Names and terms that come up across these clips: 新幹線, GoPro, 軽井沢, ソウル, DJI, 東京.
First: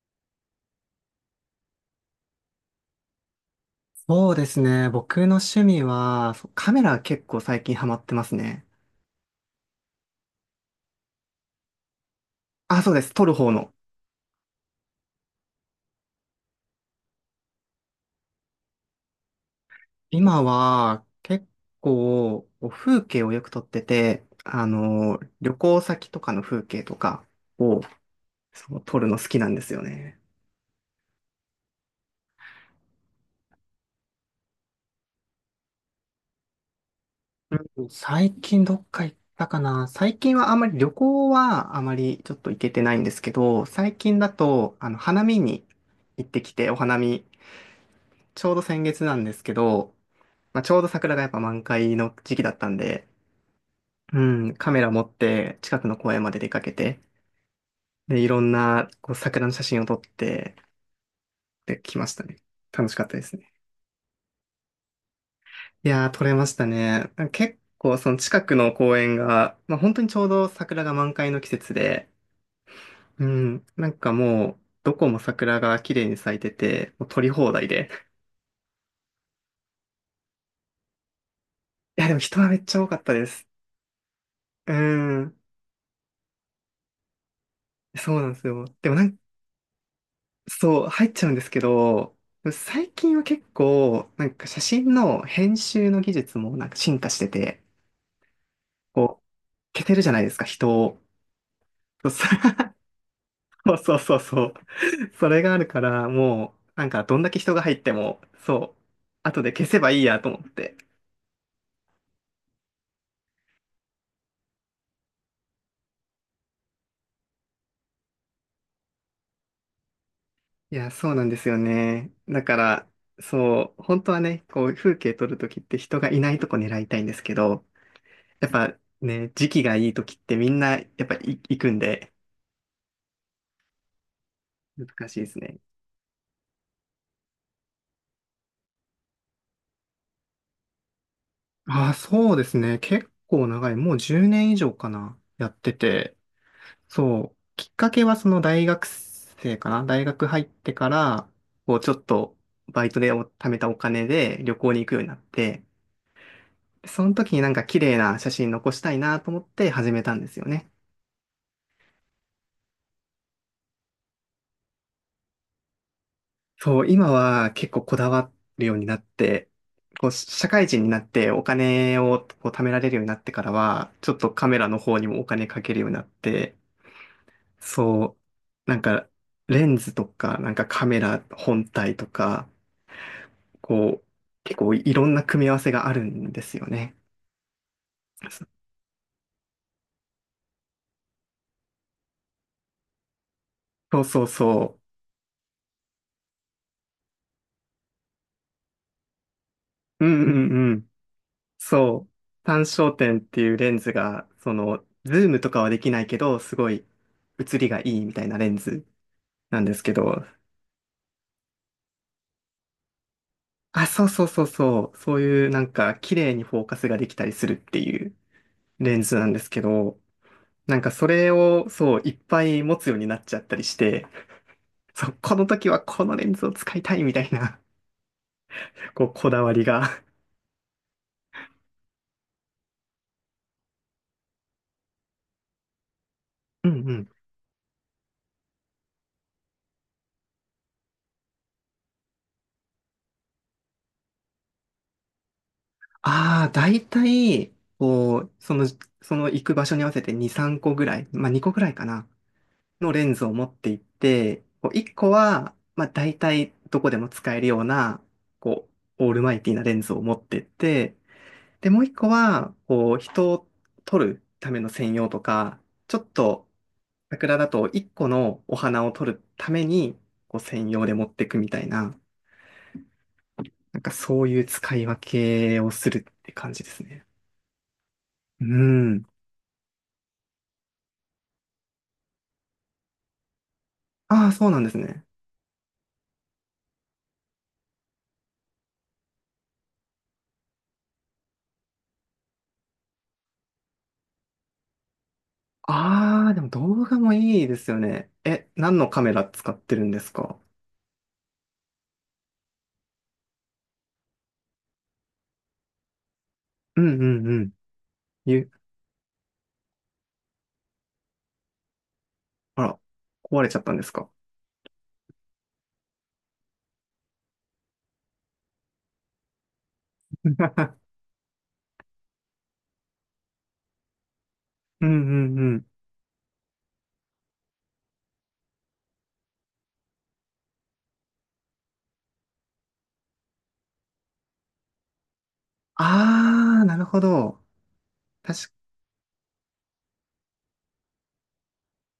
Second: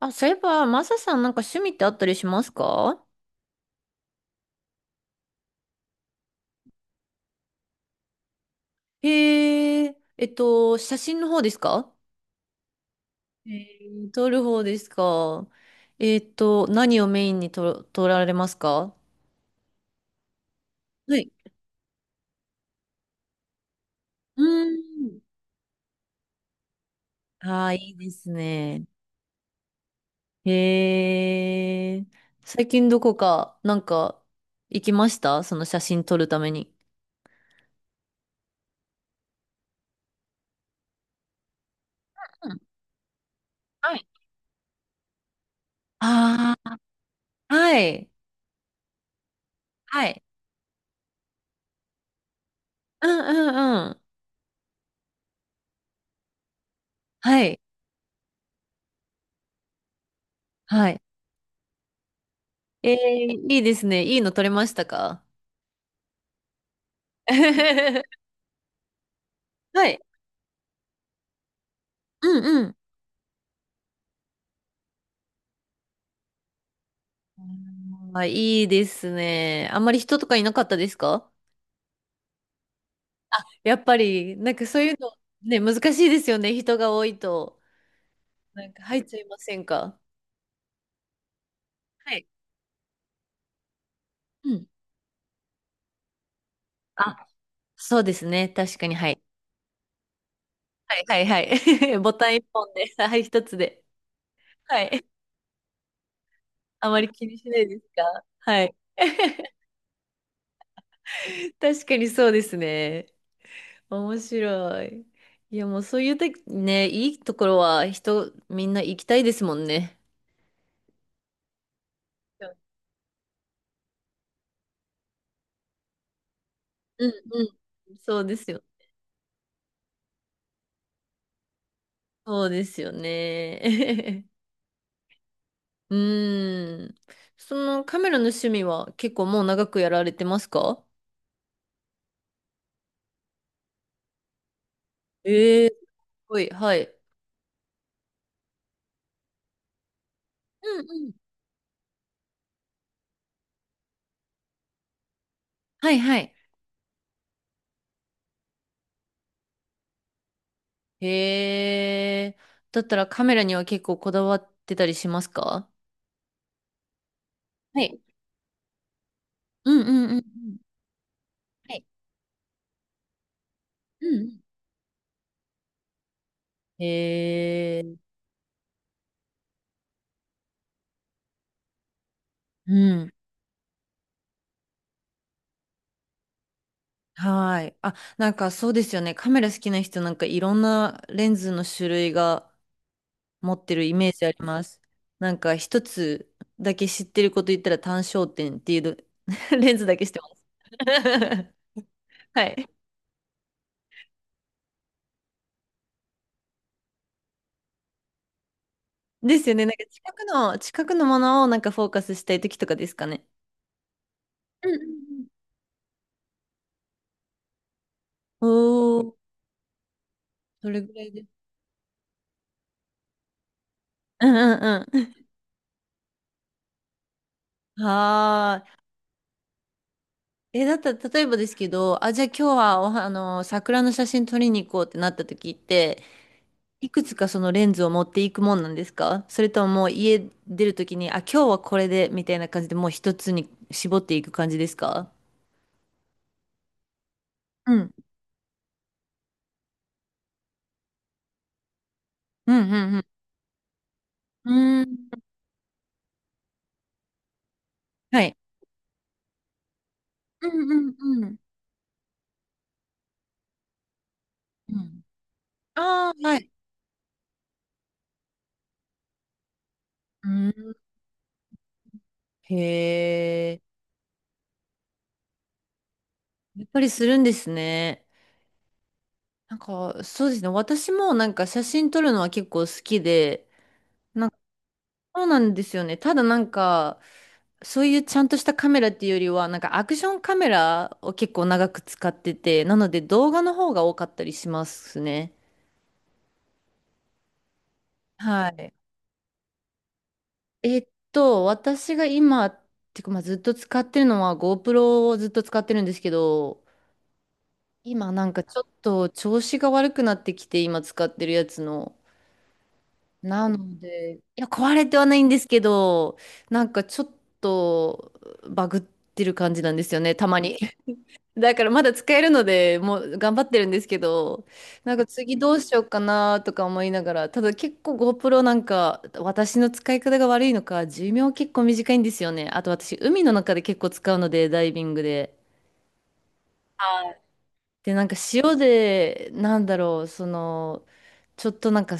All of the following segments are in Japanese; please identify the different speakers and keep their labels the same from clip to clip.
Speaker 1: あ、そういえば、マサさん、なんか趣味ってあったりしますか？
Speaker 2: そうですね。僕の趣味は、そう、カメラ結構最近ハマってますね。
Speaker 1: へえ、写真の方ですか？
Speaker 2: あ、そうです。撮る方
Speaker 1: へ
Speaker 2: の。
Speaker 1: え、撮る方ですか？何をメインに撮られますか？
Speaker 2: 今は
Speaker 1: はい。
Speaker 2: 結構こう、風景をよく撮ってて、
Speaker 1: うーん。
Speaker 2: 旅行先とかの風景とか
Speaker 1: ああ、
Speaker 2: を
Speaker 1: いいです
Speaker 2: そう
Speaker 1: ね。
Speaker 2: 撮るの好きなんですよね。
Speaker 1: へえ、最近どこか、なんか、行きました、その写真撮るために。
Speaker 2: うん、最近どっか行ったかな。最近はあまり旅行はあまりちょっ
Speaker 1: う
Speaker 2: と行
Speaker 1: ん。
Speaker 2: けてないんですけど、
Speaker 1: は
Speaker 2: 最
Speaker 1: い。
Speaker 2: 近だと、花見に行ってき
Speaker 1: あ
Speaker 2: て、お
Speaker 1: あ、
Speaker 2: 花見、
Speaker 1: はい。
Speaker 2: ちょうど先月なんですけど、
Speaker 1: はい。
Speaker 2: まあ、ちょうど桜がやっぱ満開の時期だったん
Speaker 1: う
Speaker 2: で、
Speaker 1: んうんうん。
Speaker 2: うん、カメラ持って近くの公園まで出かけて、
Speaker 1: はい。
Speaker 2: で、いろんなこう、桜の写真を撮って
Speaker 1: はい。
Speaker 2: できましたね。楽
Speaker 1: え
Speaker 2: しかったですね。
Speaker 1: ー、いいですね。いいの取れましたか？
Speaker 2: いやー、撮れましたね。結構その近くの公園が、まあ、
Speaker 1: は
Speaker 2: 本
Speaker 1: い。
Speaker 2: 当にちょうど桜が満開の季節で、
Speaker 1: うんうん。
Speaker 2: うん、なんかもう、どこも桜が綺麗に咲いてて、もう撮り放題で。
Speaker 1: あー、いいですね。あんまり人とかいなかったですか？
Speaker 2: いや、でも人はめっちゃ多かったです。
Speaker 1: やっぱり、なんか
Speaker 2: う
Speaker 1: そういうの、
Speaker 2: ん。
Speaker 1: ね、難しいですよね、人が多いと。
Speaker 2: そうなんですよ。
Speaker 1: なんか
Speaker 2: でも
Speaker 1: 入っちゃいませんか？
Speaker 2: そう、入っちゃうんですけ
Speaker 1: は
Speaker 2: ど、
Speaker 1: い。
Speaker 2: 最近は結構、なんか
Speaker 1: う
Speaker 2: 写
Speaker 1: ん。
Speaker 2: 真の編集の技術もなんか進化し
Speaker 1: あ、
Speaker 2: てて、
Speaker 1: そうですね。確かに、はい。
Speaker 2: こう、消せるじゃないですか、人
Speaker 1: は
Speaker 2: を。
Speaker 1: いはいはい。
Speaker 2: そ
Speaker 1: ボ
Speaker 2: うそ
Speaker 1: タン一本で、はい、一つ
Speaker 2: そう
Speaker 1: で。
Speaker 2: そうそうそう。
Speaker 1: はい。
Speaker 2: それがあるから、もう、なん
Speaker 1: あま
Speaker 2: か
Speaker 1: り
Speaker 2: どん
Speaker 1: 気
Speaker 2: だ
Speaker 1: に
Speaker 2: け
Speaker 1: し
Speaker 2: 人
Speaker 1: な
Speaker 2: が
Speaker 1: い
Speaker 2: 入
Speaker 1: で
Speaker 2: っ
Speaker 1: す
Speaker 2: ても、
Speaker 1: か、はい。
Speaker 2: そう、後で 消せばいいやと思って。
Speaker 1: 確かにそうですね。面白い。いや、もうそういうて、ね、いいところは、人、みんな行きたいですもんね。
Speaker 2: いや、そうなんですよね。だから、そう、本当はね、こう、風景撮るときって人がいないとこ狙いたいん
Speaker 1: うん
Speaker 2: ですけ
Speaker 1: うん。
Speaker 2: ど、
Speaker 1: そうで
Speaker 2: や
Speaker 1: す
Speaker 2: っ
Speaker 1: よ。
Speaker 2: ぱね、時期がいいときってみんな、やっぱい行くんで、
Speaker 1: そうですよね。
Speaker 2: 難しいですね。
Speaker 1: うーん。そのカメラの趣味は結構もう長くやられてますか？
Speaker 2: ああ、そうですね。結構長い。もう10年以上かな。やっ
Speaker 1: ええー、
Speaker 2: て
Speaker 1: す
Speaker 2: て。
Speaker 1: ごい。はい。
Speaker 2: そう。きっかけはその大学生かな。大学入って
Speaker 1: う
Speaker 2: か
Speaker 1: んうん。
Speaker 2: ら、こうちょっと、バイトでお貯めたお金で旅行に行くようになって、
Speaker 1: はいはい。
Speaker 2: その時になんか綺麗な写真残したいなと思って始めたんですよね。
Speaker 1: へえ。だったらカメラには結構こだわってたりしますか？
Speaker 2: そう、今は結
Speaker 1: は
Speaker 2: 構こ
Speaker 1: い。
Speaker 2: だわるようになって、
Speaker 1: うんうんう
Speaker 2: こ
Speaker 1: ん
Speaker 2: う、
Speaker 1: うん。
Speaker 2: 社会人になってお
Speaker 1: はい。
Speaker 2: 金をこう貯められるようになってからは、
Speaker 1: う
Speaker 2: ちょ
Speaker 1: ん
Speaker 2: っ
Speaker 1: う
Speaker 2: とカメラの方にもお金かけるようになって、
Speaker 1: ん。へえ。
Speaker 2: そう、なんか、レンズとか、なんかカメラ本体とか、
Speaker 1: うん。
Speaker 2: こう、結構いろんな組み合わせがあるんですよね。
Speaker 1: はい。あ、なんかそうですよね。カメラ好きな人、なんかいろんなレンズの種類が持ってるイ
Speaker 2: そう
Speaker 1: メー
Speaker 2: そ
Speaker 1: ジ
Speaker 2: う
Speaker 1: あります。
Speaker 2: そ
Speaker 1: なんか一つだけ知ってること言ったら、単焦点っていうの レンズだけ
Speaker 2: う。う
Speaker 1: 知って
Speaker 2: ん
Speaker 1: ます。
Speaker 2: うんうん。そう。
Speaker 1: は
Speaker 2: 単
Speaker 1: い。
Speaker 2: 焦点っていうレンズが、その、ズームとかはできないけど、すごい写りがいいみたいなレンズ
Speaker 1: ですよ
Speaker 2: な
Speaker 1: ね。
Speaker 2: ん
Speaker 1: なん
Speaker 2: です
Speaker 1: か
Speaker 2: けど、
Speaker 1: 近くのものをなんかフォーカスしたい時とかですかね。
Speaker 2: あ、そうそうそう
Speaker 1: うんう
Speaker 2: そう。そう
Speaker 1: ん。
Speaker 2: いうなんか、綺麗にフォーカスができたりするっていう
Speaker 1: お
Speaker 2: レ
Speaker 1: お
Speaker 2: ン
Speaker 1: ー、
Speaker 2: ズなんですけど、
Speaker 1: そ
Speaker 2: な
Speaker 1: れ
Speaker 2: んか
Speaker 1: ぐら
Speaker 2: そ
Speaker 1: いです。
Speaker 2: れを、そう、いっぱい持つようになっちゃったりして、
Speaker 1: うんう ん
Speaker 2: そ
Speaker 1: う
Speaker 2: う、この時はこのレンズを使いたいみたいな、
Speaker 1: ん。はー
Speaker 2: こう、こだわりが。
Speaker 1: い。え、だったら、例えばですけど、あ、じゃあ今日はおは、あの、桜の写真撮りに行こうってなった時って、
Speaker 2: うん
Speaker 1: い
Speaker 2: う
Speaker 1: く
Speaker 2: ん。
Speaker 1: つかそのレンズを持っていくもんなんですか？それとも、もう家出るときに、あ、今日はこれでみたいな感じでもう一つに絞っていく感じですか？
Speaker 2: ああ、だいたい、
Speaker 1: うん。
Speaker 2: こう、その行く場所に合わせて2、3個ぐらい、まあ2個ぐらいかな、
Speaker 1: うん、
Speaker 2: の
Speaker 1: う
Speaker 2: レ
Speaker 1: ん、
Speaker 2: ンズを持っていって、
Speaker 1: う
Speaker 2: こう
Speaker 1: ん。うー
Speaker 2: 1個
Speaker 1: ん。
Speaker 2: は、まあだいたいどこでも使えるような、
Speaker 1: はい。
Speaker 2: こう、オールマイティなレンズを持ってっ
Speaker 1: うん、うん、
Speaker 2: て、
Speaker 1: うん。
Speaker 2: で、もう1個は、こう、人を撮るための
Speaker 1: う
Speaker 2: 専
Speaker 1: ん。
Speaker 2: 用とか、ちょっ
Speaker 1: ああ、は
Speaker 2: と、
Speaker 1: い。
Speaker 2: 桜だと1個のお花を撮るために、
Speaker 1: う
Speaker 2: こう専
Speaker 1: ん。
Speaker 2: 用で持ってくみたいな、
Speaker 1: へえ、
Speaker 2: なんかそういう使い分けをするって感
Speaker 1: や
Speaker 2: じ
Speaker 1: っ
Speaker 2: で
Speaker 1: ぱ
Speaker 2: す
Speaker 1: りす
Speaker 2: ね。
Speaker 1: るんですね。
Speaker 2: うん。
Speaker 1: なんか、そうですね。私もなんか写真撮るのは結構好きで、
Speaker 2: ああ、そうなんですね。
Speaker 1: そうなんですよね。ただなんか、そういうちゃんとしたカメラっていうよりは、なんかアクションカメラを結構長く使ってて、なので動画の方が多かったりしますね。
Speaker 2: ああ、でも動画もいいですよね。
Speaker 1: は
Speaker 2: え、
Speaker 1: い。
Speaker 2: 何のカメラ使ってるんですか？
Speaker 1: 私が今、てか、まあずっと使ってるのは GoPro をずっと使ってるんですけど、
Speaker 2: うんうんうん。
Speaker 1: 今なんか
Speaker 2: ゆ、
Speaker 1: ちょっと調子が悪くなってきて、今使ってるやつの。
Speaker 2: あら、壊
Speaker 1: な
Speaker 2: れちゃったん
Speaker 1: の
Speaker 2: ですか？
Speaker 1: で、いや、壊れてはないんですけど、なんかちょっとバグってる感じなんですよね、た
Speaker 2: う
Speaker 1: まに。
Speaker 2: ん
Speaker 1: だからまだ使えるので、もう頑張ってるんですけど、
Speaker 2: う
Speaker 1: なんか次
Speaker 2: ん
Speaker 1: ど
Speaker 2: う
Speaker 1: う
Speaker 2: ん。
Speaker 1: しようかなとか思いながら。ただ結構 GoPro、 なんか私の使い方が悪いのか、寿命結構短いんですよね。あと私海の中で結構使うので、ダイビングで。
Speaker 2: ああ、なるほ
Speaker 1: はい。
Speaker 2: ど。
Speaker 1: で、なんか
Speaker 2: 確か、
Speaker 1: 塩で、なんだろう、その、ちょっとなんか、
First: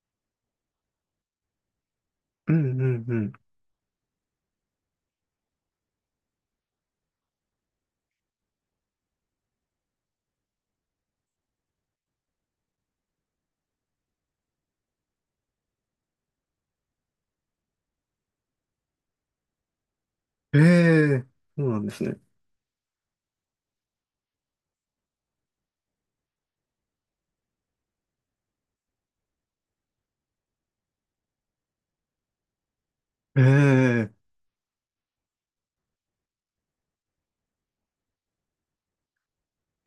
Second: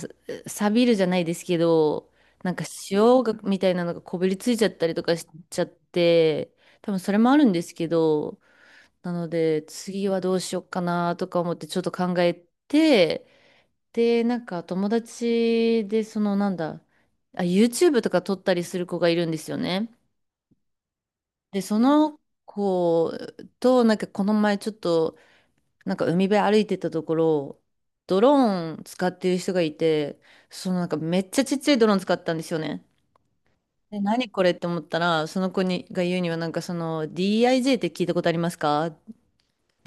Speaker 1: 錆びるじゃないですけど、
Speaker 2: う
Speaker 1: なんか
Speaker 2: んうんう
Speaker 1: 塩
Speaker 2: ん。
Speaker 1: が、みたいなのがこびりついちゃったりとかしちゃって、多分それもあるんですけど、なので、次はどうしようかなとか思ってちょっと考えて、で、なんか友達で、そのなんだ、あ、YouTube とか撮ったりする子がいるんですよね。
Speaker 2: ええ、
Speaker 1: で、
Speaker 2: そう
Speaker 1: そ
Speaker 2: なんですね。
Speaker 1: の子と、なんかこの前ちょっと、なんか海辺歩いてたところ、ドローン使ってる人がいて、そのなんかめっちゃちっちゃいドローン使ったんですよね。で、
Speaker 2: ええ、
Speaker 1: 何これって思ったら、その子にが言うには、なんかその DIJ って聞いたことありますか、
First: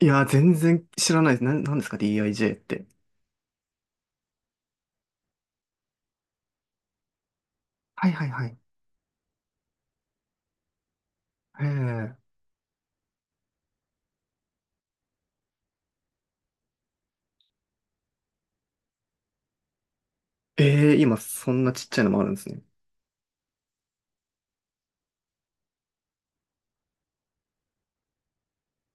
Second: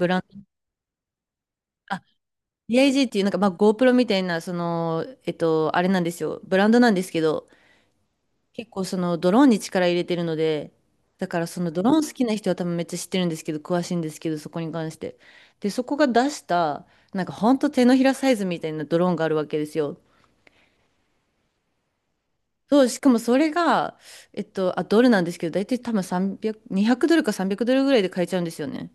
Speaker 2: い
Speaker 1: ラン
Speaker 2: や、
Speaker 1: ド。
Speaker 2: 全然知らないです。なんですか？ DIJ って。
Speaker 1: DIG っていう、なんか、まあ、GoPro みたいな、その、あれなんですよ、ブランドなんですけど。
Speaker 2: はいはいはい。
Speaker 1: 結構そのドローンに力入れてるので、だからそのドローン好
Speaker 2: え
Speaker 1: きな
Speaker 2: え
Speaker 1: 人は多分めっちゃ知ってるんですけど、詳しいんですけど、そこに関して。で、そこが出した、なんかほんと手のひらサイズみたいなドローンがあるわけですよ。
Speaker 2: ええ、今そんなちっちゃいのもあるんですね。
Speaker 1: そう、しかもそれが、あ、ドルなんですけど、大体多分300、200ドルか300ドルぐらいで買えちゃうんですよね。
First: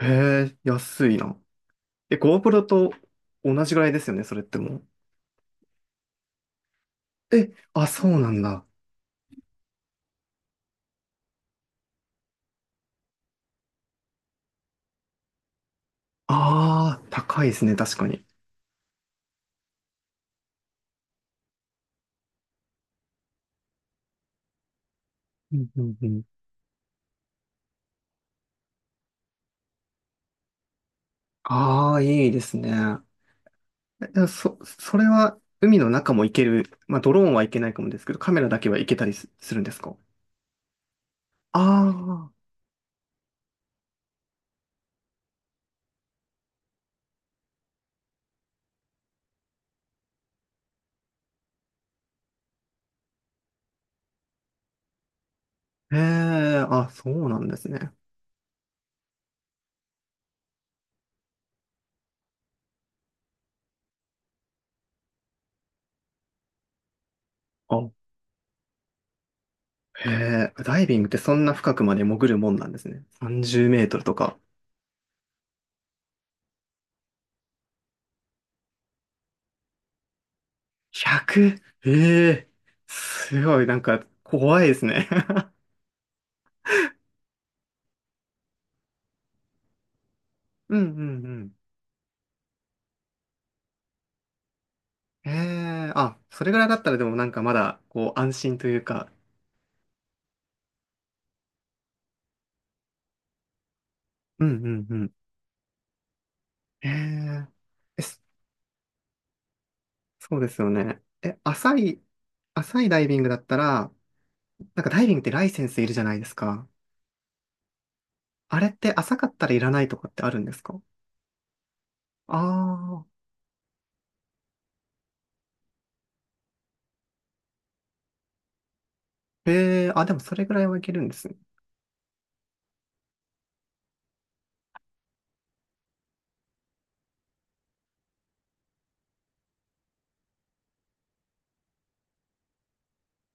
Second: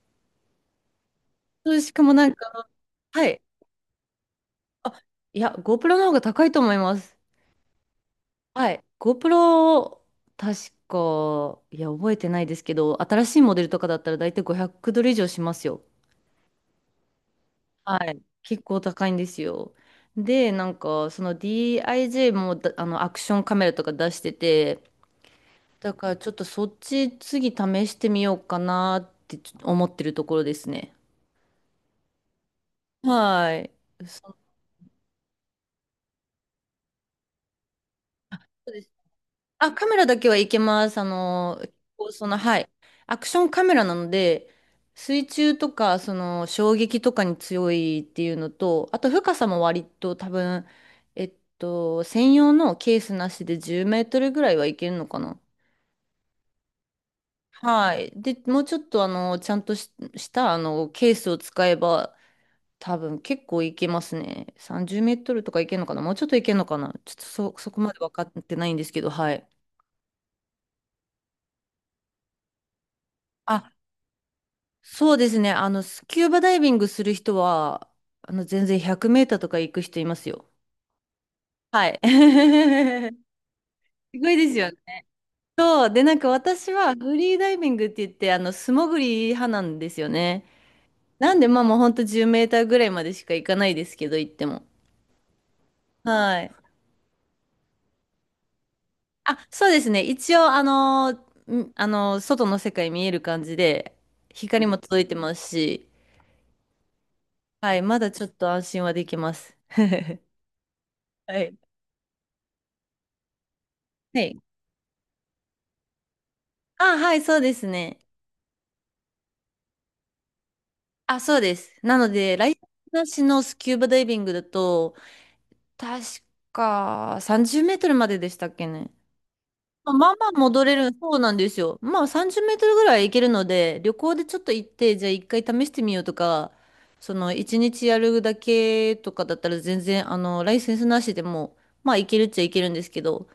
Speaker 2: へえ、安いな。
Speaker 1: そう、しかも
Speaker 2: え、
Speaker 1: なん
Speaker 2: GoPro
Speaker 1: か、
Speaker 2: と
Speaker 1: はい。
Speaker 2: 同じぐらいですよね、それっても
Speaker 1: あ、いや、GoPro の方が高いと思います。
Speaker 2: う。え、あ、そうなんだ。
Speaker 1: はい。GoPro、確か、いや、覚えてないですけど、新しいモデルとかだったら大体500ドル以上しますよ。
Speaker 2: ああ、高いですね、確
Speaker 1: は
Speaker 2: か
Speaker 1: い。
Speaker 2: に。
Speaker 1: 結構高いんですよ。で、なんか、その DIJ もだあの、アクションカメラとか出してて、
Speaker 2: うんう
Speaker 1: だ
Speaker 2: んう
Speaker 1: から
Speaker 2: ん。
Speaker 1: ちょっとそっち次試してみようかなってちょっと思ってるところですね。
Speaker 2: ああ、いいですね。
Speaker 1: はい。
Speaker 2: え、
Speaker 1: そうで
Speaker 2: それは海の中も行ける。まあ、ドローンはいけないかもですけど、カメラだけ
Speaker 1: す
Speaker 2: は
Speaker 1: ね。
Speaker 2: 行けたりするんで
Speaker 1: あ、
Speaker 2: す
Speaker 1: カメ
Speaker 2: か？
Speaker 1: ラだけはいけます。あの、そ
Speaker 2: あ
Speaker 1: の、はい。アクションカメラなので、水中とか、その、衝撃とかに強いっていうのと、あと深さも割と多分、専用のケースなしで10メートルぐらいはいけるのかな。
Speaker 2: あ、へえ、あ、そうなんですね。
Speaker 1: はい。で、もうちょっと、あの、ちゃんとし、したあのケースを使えば、多分結構いけますね。30メートルとかいけるのかな。もうちょっといけるのかな。ちょっとそこまで
Speaker 2: あ、
Speaker 1: 分かってないんですけど、はい。
Speaker 2: へえ、ダイビングってそんな深くまで潜るもんなんですね。30メ
Speaker 1: あ、
Speaker 2: ートルとか。
Speaker 1: そうですね。あの、スキューバダイビングする人は、あの、全然100メーターとか行く人いますよ。
Speaker 2: 100？
Speaker 1: は
Speaker 2: え
Speaker 1: い。
Speaker 2: え、 すごい、なんか
Speaker 1: すごいです
Speaker 2: 怖い
Speaker 1: よ
Speaker 2: で
Speaker 1: ね。
Speaker 2: すね
Speaker 1: そう。で、なんか私はフリーダイビングって言って、あの、素潜り派なんですよね。
Speaker 2: うんうんう
Speaker 1: なんで、
Speaker 2: ん。
Speaker 1: まあもうほんと10メーターぐらいまでしか行かないですけど、行っても。
Speaker 2: ええ、あ、
Speaker 1: は
Speaker 2: それ
Speaker 1: い。
Speaker 2: ぐらいだったらでもなんかまだ、こう、安心というか。
Speaker 1: あ、そうですね。一応、あのー、外の世界見える感じで、
Speaker 2: うん
Speaker 1: 光
Speaker 2: う
Speaker 1: も
Speaker 2: んう
Speaker 1: 届い
Speaker 2: ん。
Speaker 1: てますし、
Speaker 2: ええ
Speaker 1: はい。ま
Speaker 2: え、
Speaker 1: だ
Speaker 2: そ
Speaker 1: ちょっと安心はできます。は
Speaker 2: そうですよね。え、
Speaker 1: い。
Speaker 2: 浅いダイビングだったら、
Speaker 1: はい。
Speaker 2: なんかダイビングってライセンスいるじゃないですか。
Speaker 1: あ、はい、そうですね。
Speaker 2: あれって浅かったらいらないとかってあるんですか？
Speaker 1: あ、そうです。なので、ライセンス
Speaker 2: あ
Speaker 1: な
Speaker 2: あ
Speaker 1: しのスキューバダイビングだと、確か30メートルまででしたっけね。
Speaker 2: ー、ええ、
Speaker 1: まあ
Speaker 2: あ、
Speaker 1: ま
Speaker 2: で
Speaker 1: あ
Speaker 2: も
Speaker 1: まあ
Speaker 2: それぐら
Speaker 1: 戻
Speaker 2: い
Speaker 1: れ
Speaker 2: はい
Speaker 1: る、
Speaker 2: けるんで
Speaker 1: そう
Speaker 2: す
Speaker 1: な
Speaker 2: ね。
Speaker 1: んですよ。まあ30メートルぐらい行けるので、旅行でちょっと行って、じゃあ一回試してみようとか、その一日やるだけとかだったら全然、あの、ライセンスなしでも、まあ行けるっちゃ行けるんですけど、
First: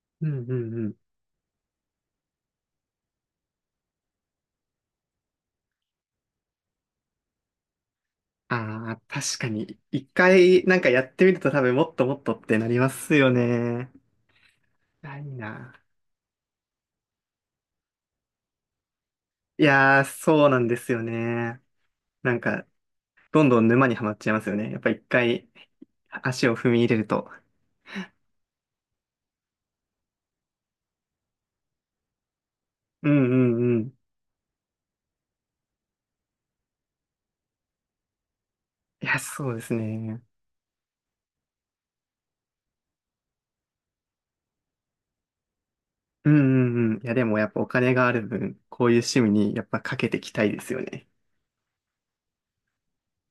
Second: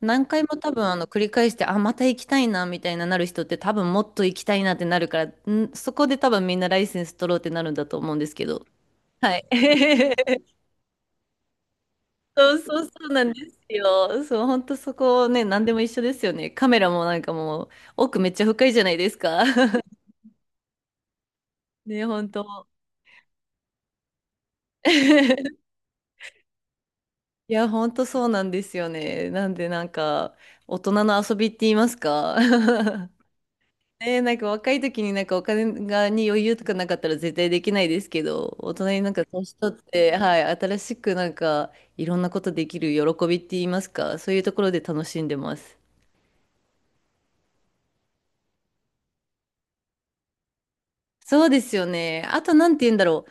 Speaker 1: 何
Speaker 2: う
Speaker 1: 回も
Speaker 2: ん
Speaker 1: 多分
Speaker 2: うん、
Speaker 1: あの繰り返して、あ、また行きたいなみたいななる人って多分もっと行きたいなってなるから、ん、そこで多分みんなライセンス取ろうってなるんだと思うんですけど。
Speaker 2: ああ、
Speaker 1: は
Speaker 2: 確
Speaker 1: い。
Speaker 2: かに、一 回なんかやってみると多分もっともっとっ
Speaker 1: そ
Speaker 2: て
Speaker 1: う
Speaker 2: なり
Speaker 1: そう
Speaker 2: ま
Speaker 1: そう
Speaker 2: す
Speaker 1: な
Speaker 2: よ
Speaker 1: んです
Speaker 2: ね。
Speaker 1: よ。そう、本当そ
Speaker 2: ない
Speaker 1: こね、何で
Speaker 2: な。
Speaker 1: も一緒ですよね。カメラもなんかもう奥めっちゃ深いじゃないですか。
Speaker 2: いや ー、そうなんですよね。
Speaker 1: ね、本
Speaker 2: なんか、
Speaker 1: 当。
Speaker 2: どんどん沼にはまっちゃいますよね。やっぱ一回 足を踏み入れると。
Speaker 1: いや、本当そうなんですよね。なんでなんか大人の遊びって言いますか。
Speaker 2: う んうんうん。
Speaker 1: ねえ、なんか若い時になんかお金がに余裕とかなかったら絶対できないですけど、大人に
Speaker 2: い
Speaker 1: なん
Speaker 2: や、
Speaker 1: か
Speaker 2: そ
Speaker 1: 年
Speaker 2: うです
Speaker 1: 取って、
Speaker 2: ね。
Speaker 1: はい、新しくなんかいろんなことできる喜びって言いますか、そういうところで楽しんでます。
Speaker 2: うんうんうん。いや、でもやっぱお金がある分、こういう趣味にやっぱかけていきたいですよね。
Speaker 1: そうですよね。あとなんて言うんだろ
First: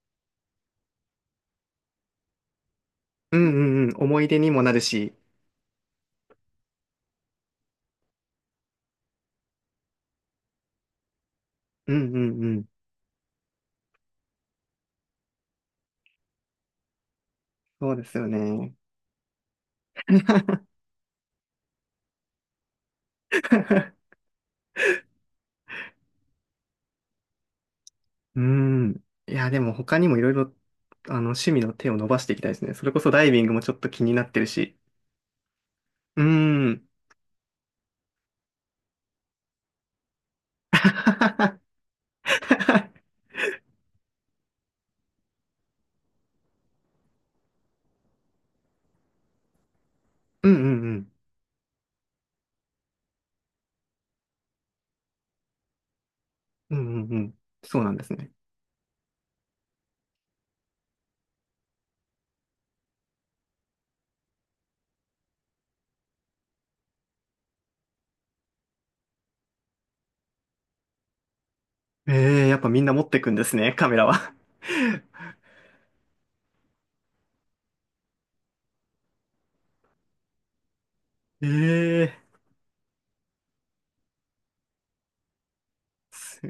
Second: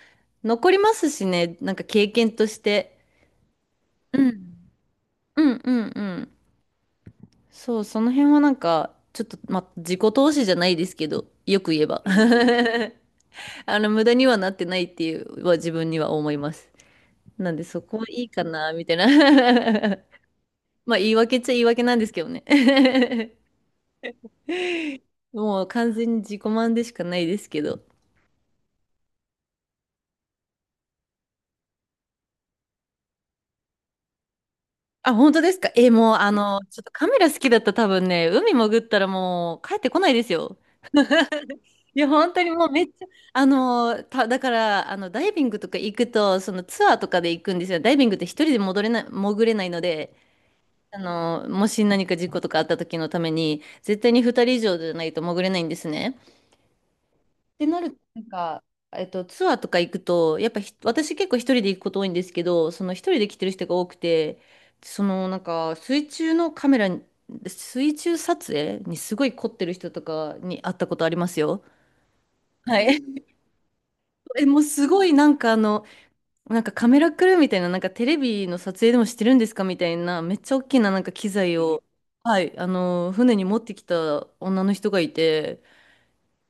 Speaker 1: う。残りますしね、なんか経験として。
Speaker 2: うんうんうん。
Speaker 1: う
Speaker 2: 思い
Speaker 1: ん、
Speaker 2: 出にもなるし。
Speaker 1: うん。そう、その辺はなんか、ちょっと、ま、自己投資じゃないですけど、よく言え
Speaker 2: う
Speaker 1: ば。
Speaker 2: んうんうん。
Speaker 1: あの、無駄にはなってないっていうは自分には思います。なんでそ
Speaker 2: そう
Speaker 1: こ
Speaker 2: で
Speaker 1: は
Speaker 2: す
Speaker 1: い
Speaker 2: よ
Speaker 1: いかな、
Speaker 2: ね。
Speaker 1: みたいな。まあ言い訳っちゃ言い訳なんですけどね。もう完全に自己満でしかないですけど。
Speaker 2: うーん。いや、でも他にもいろいろ、趣味の手を伸ばしていきたいですね。それこそダイビングもちょっと気になってるし。
Speaker 1: あ、本当ですかえ、もう
Speaker 2: うー
Speaker 1: あの、ちょっ
Speaker 2: ん。
Speaker 1: とカメラ好きだったら多分ね、海潜ったらもう帰ってこないですよ。いや、本当にもうめっちゃ、あの、だから、あの、ダイビングとか行くと、そのツアーとかで行くんですよ。ダイビングって一人で戻れない、潜れないので、
Speaker 2: うんうんう
Speaker 1: あ
Speaker 2: ん。
Speaker 1: の、もし何か事故とかあった時のために、絶対に二人以上じゃないと潜れないんですね。
Speaker 2: うんうんうん。
Speaker 1: ってな
Speaker 2: そう
Speaker 1: る
Speaker 2: な
Speaker 1: と、
Speaker 2: んです
Speaker 1: なん
Speaker 2: ね。
Speaker 1: か、ツアーとか行くと、やっぱ私結構一人で行くこと多いんですけど、その一人で来てる人が多くて、そのなんか水中のカメラに、水中撮影にすごい凝ってる人とかに会ったことありますよ。
Speaker 2: ええ、やっぱ
Speaker 1: は
Speaker 2: みんな持って
Speaker 1: い。
Speaker 2: くんですね、カメラは。
Speaker 1: え、もうすごいなんかあの、なんかカメラクルーみたいな、なんかテレビの撮影でもしてるんですかみたいな、めっちゃ大きななんか機 材を、
Speaker 2: ええ、
Speaker 1: はい、あの、船に持ってきた女の人がいて、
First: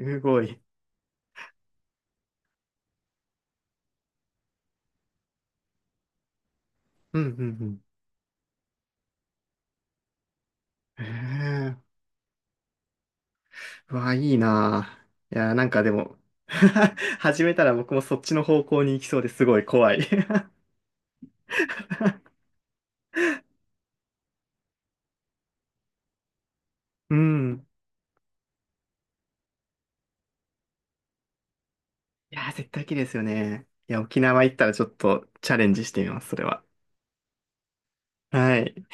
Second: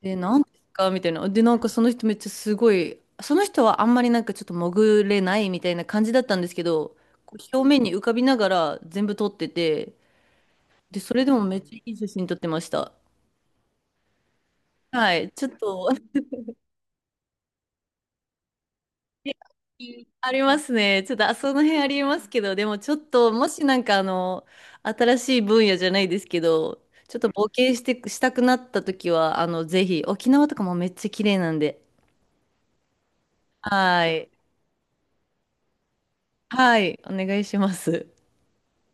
Speaker 1: で、な
Speaker 2: ご
Speaker 1: んです
Speaker 2: い。
Speaker 1: かみたいな。で、なんかその人めっちゃすごい、その人はあんまりなんかちょっと潜れないみたいな感じだったんですけど、
Speaker 2: うんう
Speaker 1: こう
Speaker 2: ん
Speaker 1: 表
Speaker 2: う
Speaker 1: 面に浮かびながら全部撮ってて、で、
Speaker 2: ん。え
Speaker 1: それでもめっちゃい
Speaker 2: え、
Speaker 1: い写真撮ってました。
Speaker 2: うわ、いいな
Speaker 1: はい、
Speaker 2: ぁ。い
Speaker 1: ちょっ
Speaker 2: や、なんか
Speaker 1: と、
Speaker 2: でも 始めたら僕もそっちの方向に行きそうですごい怖い
Speaker 1: えありま すね。ちょっと、あ、その辺ありますけど、でもちょっと、もしなんかあの、新しい分野じゃないですけど、
Speaker 2: う
Speaker 1: ちょっと冒
Speaker 2: ん。
Speaker 1: 険して、したくなった時は、あの、ぜひ、沖縄とかもめっちゃ綺麗なんで、
Speaker 2: いやー、絶対綺麗ですよね。いや、
Speaker 1: は
Speaker 2: 沖
Speaker 1: い、
Speaker 2: 縄行ったらちょっとチャレンジしてみます、それは。
Speaker 1: はい、お願いします。
Speaker 2: はい。